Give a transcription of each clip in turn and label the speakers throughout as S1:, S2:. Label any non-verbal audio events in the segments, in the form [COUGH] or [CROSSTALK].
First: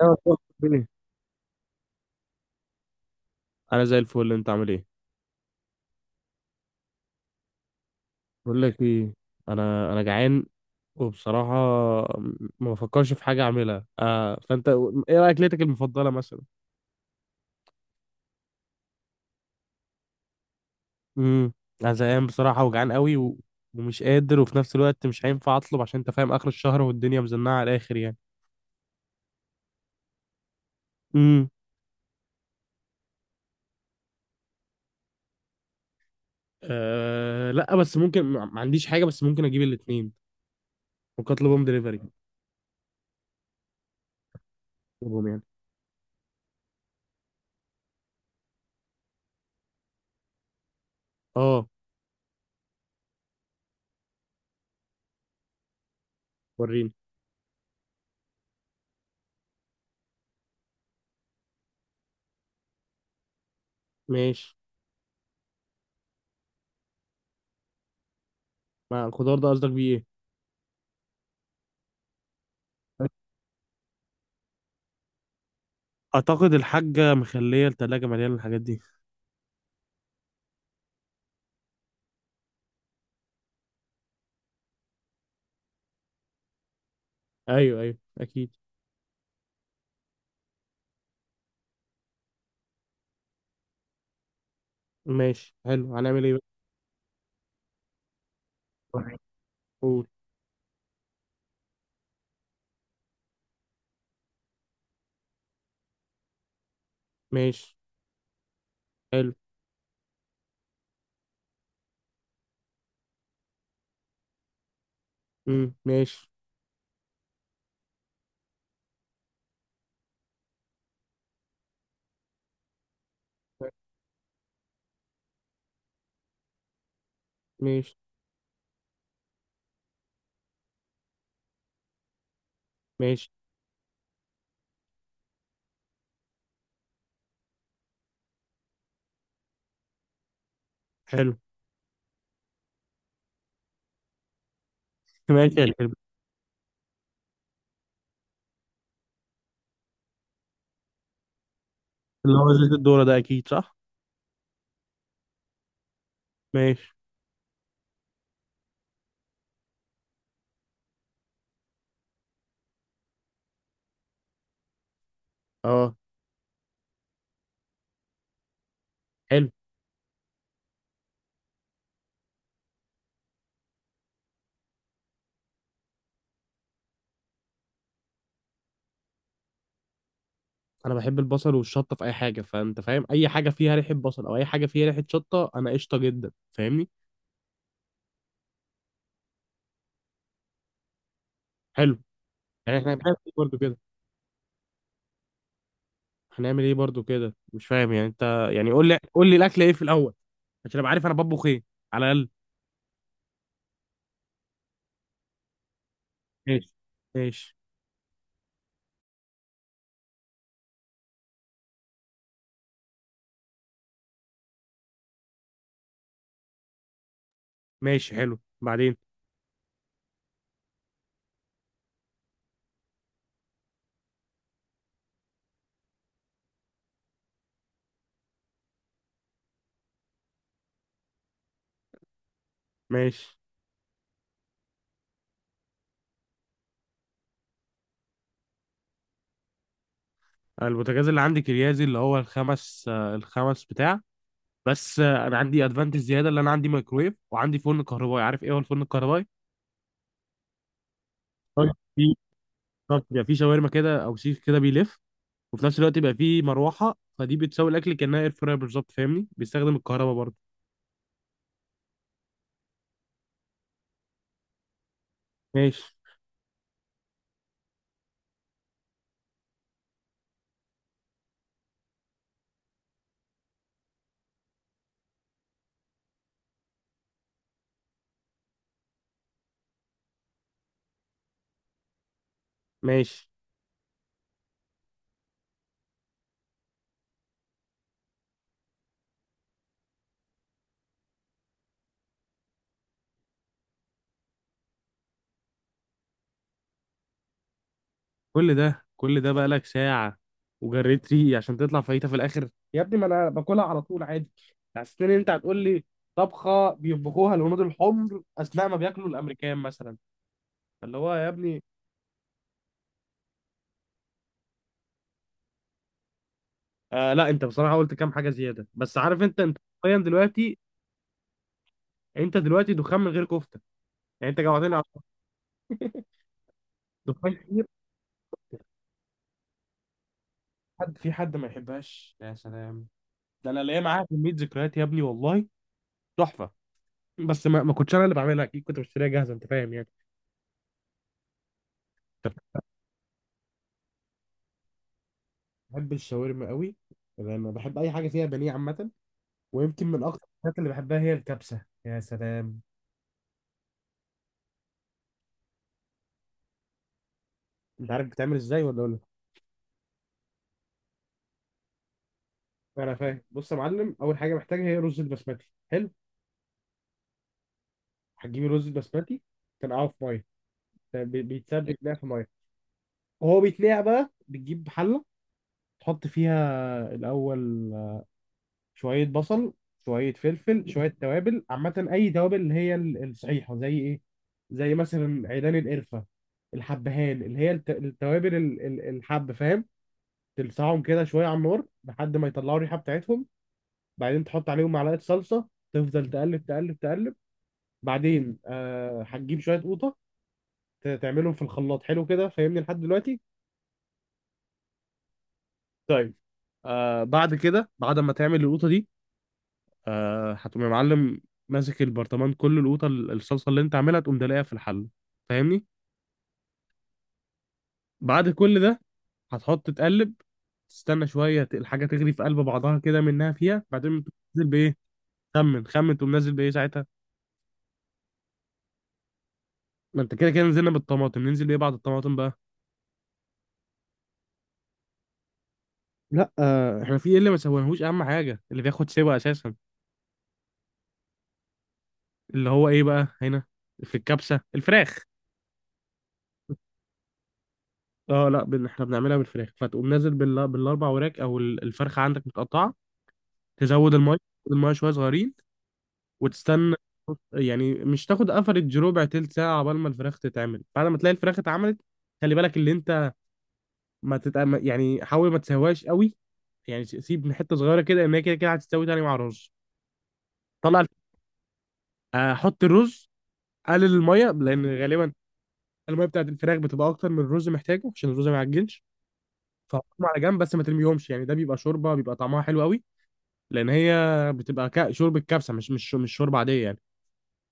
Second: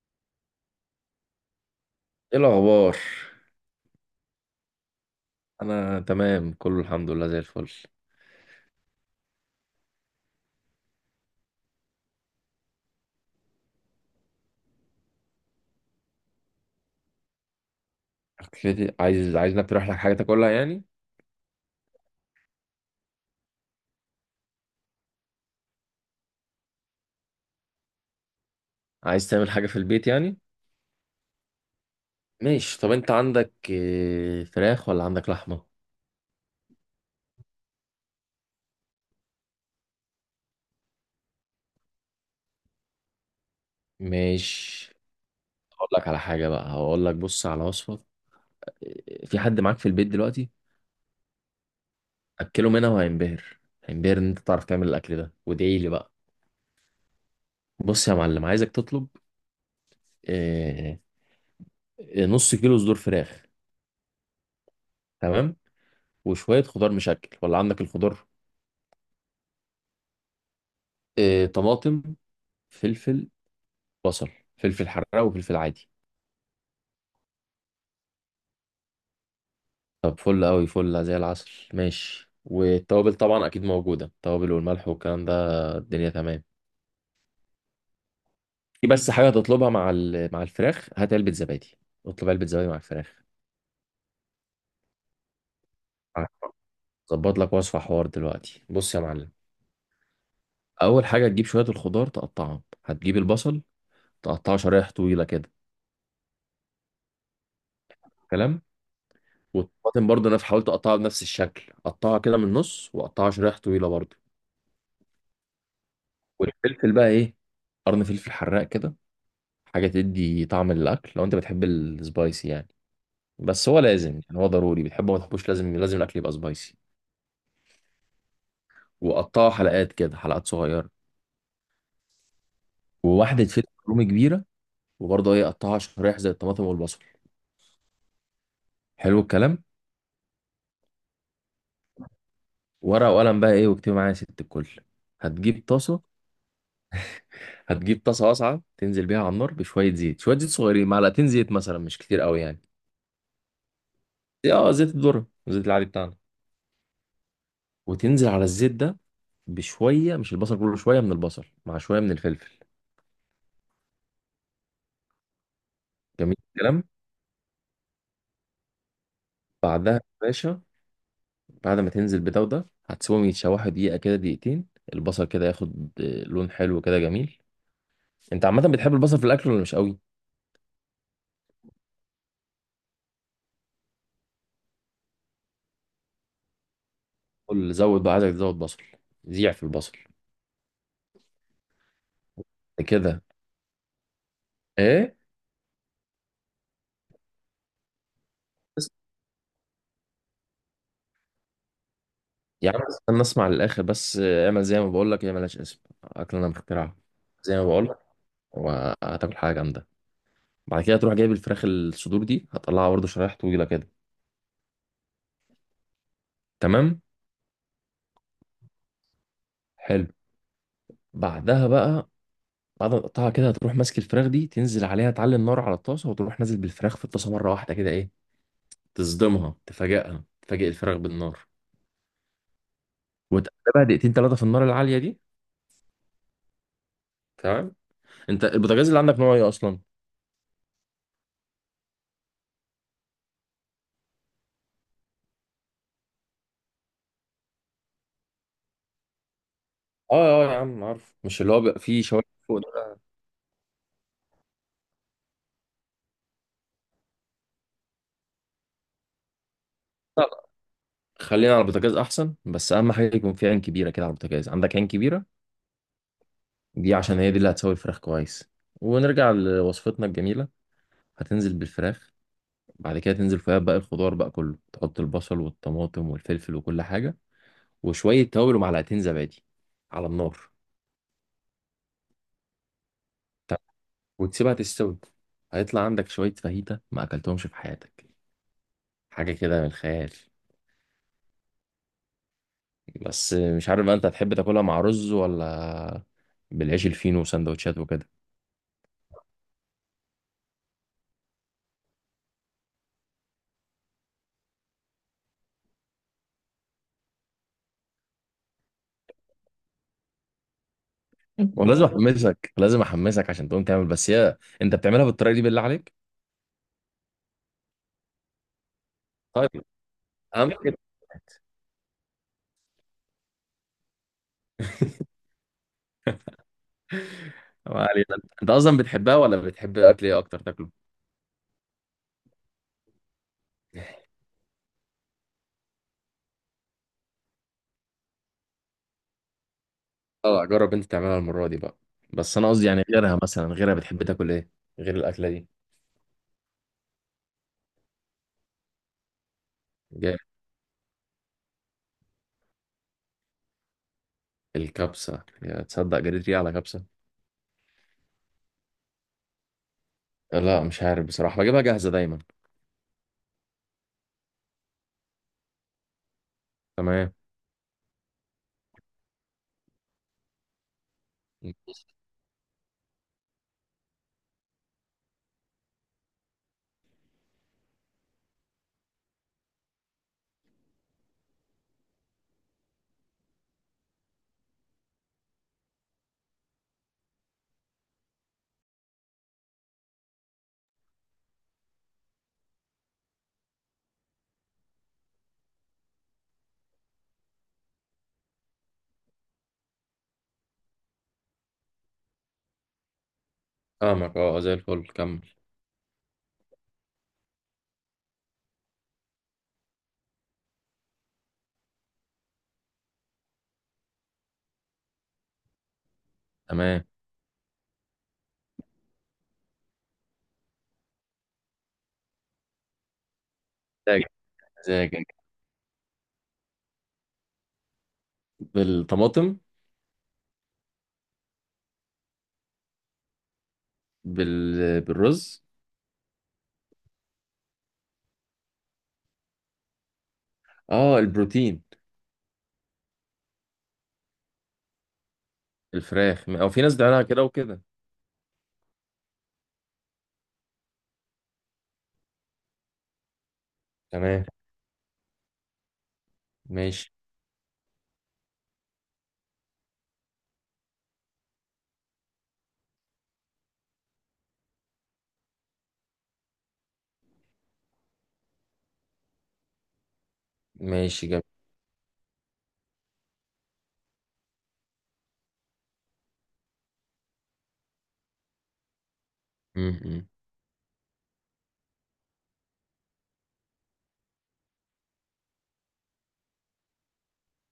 S1: ايوه، طب. إيه؟
S2: ايه الاخبار؟
S1: انا زي الفل. انت عامل ايه؟
S2: انا تمام، كله الحمد لله زي الفل.
S1: بقول لك ايه. انا جعان، وبصراحه ما بفكرش في حاجه اعملها. فانت، ايه رايك؟ اكلتك المفضله مثلا؟
S2: اكلتي؟ عايز انك تروح لك حاجه تاكلها يعني.
S1: امم. انا زهقان بصراحه وجعان قوي ومش قادر، وفي نفس الوقت مش هينفع اطلب، عشان انت فاهم اخر الشهر والدنيا مزنقه على الاخر يعني.
S2: عايز تعمل حاجه في البيت يعني.
S1: امم.
S2: ماشي. طب انت عندك فراخ ولا عندك لحمه؟
S1: لا، بس ممكن، ما عنديش حاجه، بس ممكن اجيب الاثنين. ممكن اطلبهم دليفري،
S2: ماشي،
S1: اطلبهم يعني.
S2: هقول لك على حاجه بقى، هقول لك، بص على وصفه. في حد معاك في البيت دلوقتي؟
S1: اه.
S2: اكله منها وهينبهر، هينبهر ان انت تعرف تعمل الاكل ده، وادعي لي بقى.
S1: وريني.
S2: بص يا معلم، عايزك تطلب آه، نص كيلو صدور فراخ،
S1: ماشي.
S2: تمام، وشويه خضار مشكل، ولا عندك الخضار؟
S1: مع الخضار ده قصدك بيه؟
S2: آه، طماطم،
S1: ايه.
S2: فلفل، بصل، فلفل حراق وفلفل عادي.
S1: اعتقد الحاجة مخلية التلاجة مليانة الحاجات دي.
S2: طب فل قوي، فل زي العسل، ماشي. والتوابل طبعا اكيد موجوده، التوابل والملح والكلام ده، الدنيا تمام.
S1: ايوه، ايوه، اكيد.
S2: في بس حاجه هتطلبها مع الفراخ، هات علبه زبادي، اطلب علبه زبادي مع الفراخ.
S1: ماشي، حلو، هنعمل ايه بقى؟
S2: ظبط لك وصفه حوار دلوقتي، بص يا
S1: تمام.
S2: معلم.
S1: قول.
S2: اول حاجه تجيب شويه الخضار تقطعهم، هتجيب البصل تقطعه شرايح طويله كده،
S1: ماشي.
S2: كلام.
S1: حلو.
S2: والطماطم برضه انا حاولت اقطعها بنفس الشكل، قطعها كده من النص وقطعها شرايح طويله برضه.
S1: امم، ماشي.
S2: والفلفل بقى ايه، قرن فلفل حراق كده، حاجة تدي طعم للأكل لو أنت بتحب السبايسي يعني. بس هو لازم يعني، هو ضروري، بتحبه ما تحبوش، لازم لازم الأكل يبقى سبايسي.
S1: ماشي.
S2: وقطعها حلقات كده، حلقات صغيرة.
S1: ماشي.
S2: وواحدة فلفل رومي كبيرة، وبرضه إيه، قطعها شرايح زي الطماطم والبصل. حلو الكلام.
S1: حلو.
S2: ورقة وقلم بقى إيه، واكتبي معايا يا ست الكل.
S1: [LAUGHS] ماشي
S2: هتجيب
S1: يا حلو.
S2: طاسة، هتجيب طاسة واسعة تنزل بيها على النار بشوية زيت، شوية زيت صغيرين، معلقتين زيت مثلا، مش كتير
S1: اللي
S2: قوي
S1: هو
S2: يعني.
S1: زيت الذرة ده اكيد صح.
S2: اه، زيت الذرة، الزيت العادي بتاعنا.
S1: ماشي.
S2: وتنزل على الزيت ده بشوية، مش البصل كله، شوية من البصل مع شوية من الفلفل.
S1: اه.
S2: جميل الكلام.
S1: حلو.
S2: بعدها يا باشا، بعد ما تنزل بده وده هتسيبهم يتشوحوا دقيقة كده، دقيقتين، البصل كده ياخد لون حلو كده جميل. انت عامة بتحب البصل في الأكل ولا مش قوي؟
S1: انا بحب البصل والشطه في اي حاجه، فانت فاهم اي حاجه فيها ريحه بصل او اي حاجه فيها ريحه شطه انا قشطه جدا، فاهمني.
S2: قول، زود بقى، عايزك تزود بصل، زيع في البصل،
S1: حلو. يعني احنا هنعمل
S2: كده.
S1: ايه برضو كده؟
S2: ايه؟
S1: هنعمل ايه برضو كده؟ مش فاهم يعني انت. يعني قول
S2: بس-
S1: لي قول لي الاكل ايه في الاول، عشان ابقى عارف انا بطبخ ايه على الاقل.
S2: يا عم استنى اسمع للآخر بس، اعمل زي ما بقول لك، هي ملهاش اسم، أكلنا
S1: ماشي.
S2: مخترعة.
S1: ماشي.
S2: زي ما بقول لك، وهتاكل حاجة جامدة. بعد كده تروح جايب الفراخ، الصدور دي هتطلعها برضه شرايح طويلة كده، تمام؟
S1: ماشي، حلو، بعدين؟
S2: حلو. بعدها بقى، بعد ما تقطعها كده، هتروح ماسك الفراخ دي، تنزل عليها، تعلي النار على الطاسه، وتروح نازل بالفراخ في الطاسه مره واحده كده، ايه، تصدمها، تفاجئها، تفاجئ الفراخ بالنار.
S1: ماشي.
S2: وتقلبها دقيقتين ثلاثه في النار العاليه دي، تمام. انت البوتاجاز اللي عندك نوع ايه اصلا؟
S1: البوتاجاز اللي عندي كريازي، اللي هو الخمس بتاع. بس انا عندي ادفانتج زياده، اللي انا عندي مايكرويف وعندي فرن كهربائي. عارف ايه هو الفرن الكهربائي؟
S2: اه. اه يا عم عارف، مش اللي هو
S1: طيب،
S2: بيبقى فيه
S1: في.
S2: شوايه فوق ده.
S1: طب يبقى في شاورما كده او سيخ كده بيلف، وفي نفس الوقت يبقى في مروحه، فدي بتساوي الاكل كانها اير فراير بالظبط، فاهمني؟ بيستخدم الكهرباء
S2: لا،
S1: برضه.
S2: لا، خلينا على البوتاجاز احسن، بس اهم حاجه يكون في عين كبيره كده على البوتاجاز، عندك عين كبيره؟
S1: ماشي.
S2: دي عشان هي دي اللي هتسوي الفراخ كويس. ونرجع لوصفتنا الجميله. هتنزل بالفراخ، بعد كده تنزل فيها باقي الخضار بقى كله، تحط البصل والطماطم والفلفل وكل حاجة، وشوية توابل ومعلقتين زبادي على النار.
S1: ماشي.
S2: طب. وتسيبها تستوي، هيطلع عندك شوية فاهيتا ما أكلتهمش في حياتك، حاجة كده من الخيال. بس مش عارف بقى أنت هتحب تاكلها مع رز ولا بالعيش الفينو وسندوتشات وكده.
S1: كل ده كل ده بقى لك ساعة، وجريت ريقي عشان تطلع فايتة في الآخر يا ابني، ما انا باكلها على طول عادي. حسيت ان انت هتقول لي طبخه بيطبخوها الهنود الحمر اثناء ما بياكلوا الامريكان مثلا، فاللي هو يا
S2: [LAUGHS]
S1: ابني.
S2: ولازم أحمسك، لازم أحمسك عشان تقوم تعمل. بس هي أنت بتعملها بالطريقة دي بالله عليك؟
S1: لا، انت بصراحه قلت كام حاجه زياده، بس عارف انت.
S2: طيب،
S1: حرفيا
S2: أهم
S1: دلوقتي،
S2: كده،
S1: انت دلوقتي دخان من غير كفته. يعني انت جوعتني على دخان كتير.
S2: ما علينا. أنت أصلا بتحبها ولا بتحب أكل إيه أكتر تاكله؟
S1: حد، في حد ما يحبهاش؟ يا سلام، ده انا ليا معاها كميه ذكريات يا ابني والله، تحفه. بس ما كنتش انا اللي بعملها، اكيد كنت بشتريها جاهزه، انت فاهم يعني.
S2: اه، جرب انت تعملها المرة دي بقى. بس انا قصدي يعني، غيرها مثلا، غيرها بتحب تاكل ايه، غير الاكلة دي؟
S1: بحب الشاورما قوي. انا بحب اي حاجه فيها بانيه عامه. ويمكن من
S2: جاي،
S1: اكتر الحاجات اللي بحبها هي الكبسه، يا سلام.
S2: الكبسة، يا تصدق جريت ريقي على كبسة.
S1: انت عارف بتعمل ازاي، ولا اقول لك؟
S2: لا، مش عارف بصراحة، بجيبها جاهزة دايما.
S1: انا فاهم. بص يا معلم، اول حاجه محتاجها هي رز البسمتي، حلو.
S2: تمام،
S1: هتجيب الرز البسمتي، تنقعه في ميه. بيتساب بيتنقع في ميه. وهو بيتنقع بقى، بتجيب حله، تحط فيها الاول شويه بصل، شويه فلفل، شويه توابل عامه، اي توابل اللي هي الصحيحه، زي ايه؟ زي مثلا عيدان القرفه، الحبهان، اللي هي التوابل الحب، فاهم؟ تلسعهم كده شويه على النار لحد ما يطلعوا الريحه بتاعتهم. بعدين تحط عليهم معلقه صلصه، تفضل تقلب تقلب تقلب. بعدين هتجيب شويه قوطه، تعملهم في الخلاط، حلو كده، فاهمني لحد دلوقتي؟
S2: فاهمك، اه زي الفل، كمل.
S1: طيب. بعد كده، بعد ما تعمل القوطه دي، هتقوم يا معلم ماسك البرطمان كله، القوطه الصلصه اللي انت عاملها، تقوم دلقها في الحله، فاهمني؟
S2: تمام.
S1: بعد كل ده هتحط تقلب، تستنى شويه الحاجه تغلي في قلب بعضها كده منها فيها. بعدين
S2: مزاجك،
S1: تقوم نازل بايه؟
S2: مزاجك.
S1: خمن خمن، تقوم نازل بايه ساعتها؟
S2: بالطماطم.
S1: ما انت كده كده نزلنا بالطماطم، ننزل بايه بعد الطماطم بقى؟
S2: بالرز.
S1: لا، احنا في ايه اللي ما سويناهوش؟ اهم حاجه اللي بياخد سوا اساسا،
S2: اه، البروتين.
S1: اللي هو ايه بقى هنا في الكبسه؟ الفراخ.
S2: الفراخ، او في ناس بتعملها كده وكده.
S1: اه لا، احنا بنعملها بالفراخ، فتقوم نازل بالاربع وراك، او الفرخه عندك متقطعه. تزود الميه.
S2: تمام،
S1: تزود الميه شويه صغيرين، وتستنى.
S2: ماشي.
S1: يعني مش تاخد افريج، ربع تلت ساعه عقبال ما الفراخ تتعمل. بعد ما تلاقي الفراخ اتعملت، خلي بالك اللي انت. ما تت... يعني حاول ما تسويهاش قوي، يعني سيب حته صغيره كده، ان هي كده كده هتستوي تاني مع الرز. طلع الف-
S2: ماشي، جميل.
S1: حط الرز، قلل الميه، لان غالبا الميه بتاعت الفراخ بتبقى اكتر من الرز محتاجه، عشان الرز ما يعجنش.
S2: م-
S1: فحطهم
S2: م.
S1: على جنب بس، ما ترميهمش، يعني ده بيبقى شوربه، بيبقى طعمها حلو قوي. لان هي بتبقى شوربه كبسه، مش شوربه عاديه يعني.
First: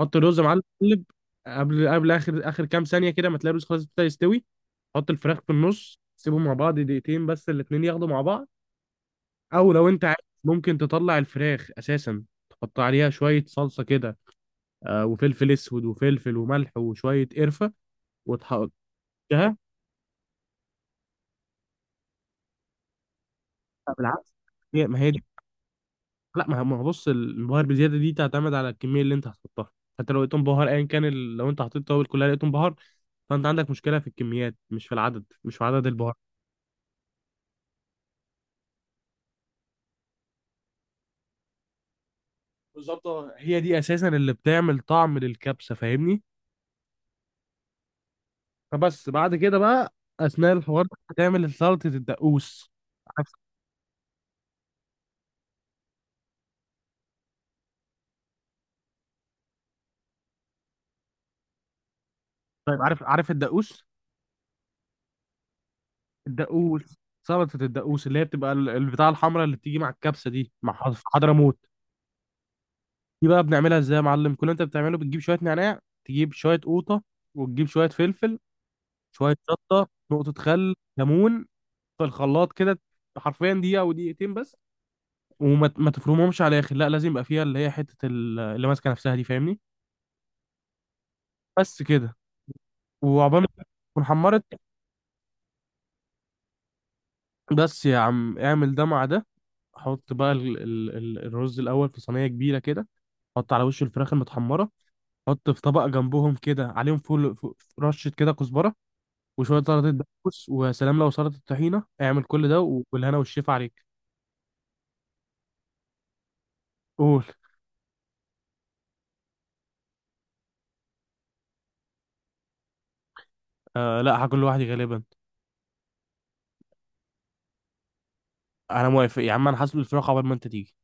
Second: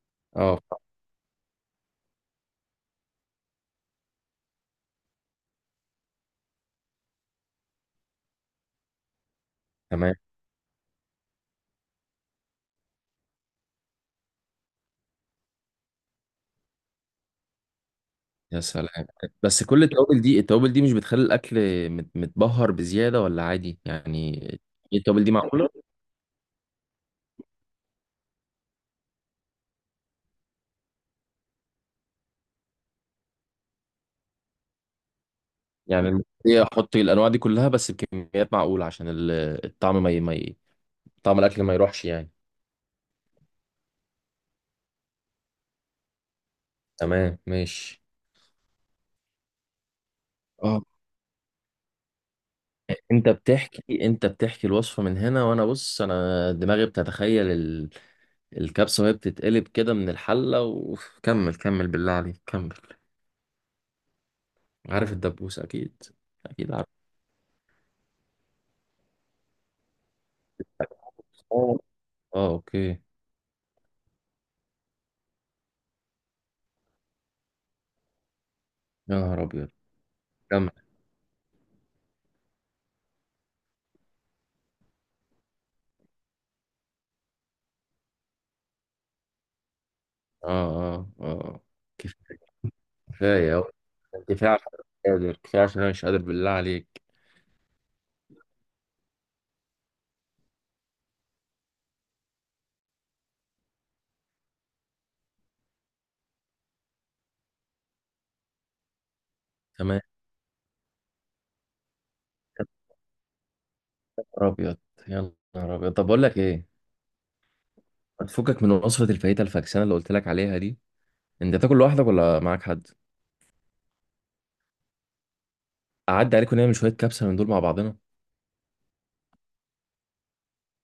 S1: حط الرز يا
S2: اه،
S1: معلم، قلب. قبل اخر كام ثانيه كده، ما تلاقي الرز خلاص ابتدى يستوي، حط الفراخ في النص، سيبهم مع بعض دقيقتين بس، الاتنين ياخدوا مع بعض. او لو انت
S2: تمام.
S1: عايز، ممكن تطلع الفراخ اساسا، تحط عليها شويه صلصه كده، وفلفل اسود وفلفل وملح وشويه قرفه،
S2: يا
S1: وتحطها.
S2: سلام، بس كل التوابل دي مش بتخلي الاكل متبهر بزياده، ولا عادي يعني؟
S1: بالعكس،
S2: إيه
S1: ما هي دي.
S2: التوابل دي، معقوله؟
S1: لا، ما هو بص، البهار بزياده دي تعتمد على الكميه اللي انت هتحطها. حتى لو لقيتهم بهار، ايا كان لو انت حطيت توابل كلها لقيتهم بهار. فانت عندك مشكله في الكميات، مش في العدد، مش في عدد البهار.
S2: يعني هي احط الانواع دي كلها، بس بكميات معقوله، عشان الطعم ما ي... ما ي... طعم الاكل ما يروحش يعني.
S1: بالظبط. هي دي اساسا اللي بتعمل طعم للكبسه، فاهمني؟
S2: تمام، ماشي.
S1: فبس. بعد كده بقى، اثناء
S2: اه،
S1: الحوار ده هتعمل سلطه الدقوس. عارف.
S2: انت بتحكي الوصفه من هنا، وانا بص، انا دماغي بتتخيل الكبسه وهي بتتقلب كده من الحله، وكمل. [LAUGHS] كمل بالله عليك، كمل.
S1: طيب، عارف عارف الدقوس؟
S2: عارف الدبوس، اكيد. اكيد عارف.
S1: الدقوس. سلطه الدقوس اللي هي بتبقى البتاع الحمراء اللي بتيجي مع الكبسه دي، مع في حضرموت.
S2: اه، اوكي.
S1: دي بقى بنعملها ازاي يا معلم؟ كل اللي انت بتعمله، بتجيب شويه نعناع، تجيب شويه قوطه، وتجيب شويه فلفل،
S2: يا
S1: شويه
S2: نهار أبيض.
S1: شطه، نقطه
S2: كمل.
S1: خل، ليمون، في الخلاط كده حرفيا دقيقه او دقيقتين بس. وما ما تفرمهمش على الاخر، لا، لازم يبقى فيها اللي هي حته اللي ماسكه نفسها دي، فاهمني؟
S2: آه، آه، آه.
S1: بس
S2: كف-
S1: كده. وعقبال
S2: كفاية
S1: ما
S2: أوي،
S1: تكون حمرت،
S2: كفاية عشان أنا مش قادر بالله عليك.
S1: بس يا عم، اعمل ده مع ده. حط بقى ال الرز الاول في صينيه كبيره كده، حط على وش الفراخ المتحمره، حط في طبق جنبهم كده عليهم فول، رشه كده كزبره، وشويه سلطه
S2: تمام.
S1: دقوس، ويا سلام لو سلطه طحينه. اعمل كل ده
S2: يا
S1: والهنا والشيف عليك.
S2: نهار أبيض، يا نهار أبيض. طب بقول لك إيه،
S1: قول.
S2: ما تفكك من وصفة الفاهيتا الفاكسانة اللي قلت لك عليها دي. أنت بتاكل لوحدك ولا معاك حد؟
S1: لا، هاكل لوحدي غالبا.
S2: أعدي عليك ونعمل شوية كبسة من دول مع بعضنا.
S1: انا موافق يا عم، انا هسلق الفراخ عقبال ما انت تيجي.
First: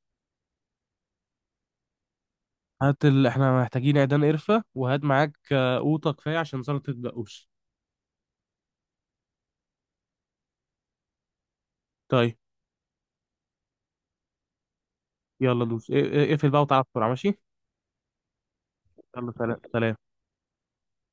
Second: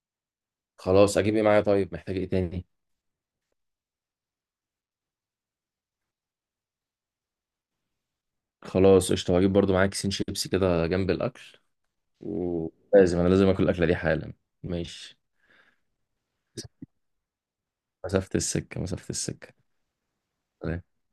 S2: خلاص، أجيب إيه معايا؟ طيب محتاج إيه تاني؟
S1: هات احنا محتاجين عيدان قرفة، وهات معاك قوطة كفاية عشان سلطة الدقوس.
S2: خلاص، قشطة، وأجيب برضو معايا كيسين شيبسي كده جنب الأكل.
S1: طيب.
S2: ولازم أنا لازم آكل الأكلة دي حالا. ماشي.
S1: يلا دوس، اقفل بقى وتعالى بسرعة، ماشي.
S2: مسافة السكة، مسافة
S1: يلا،
S2: السكة.
S1: سلام سلام.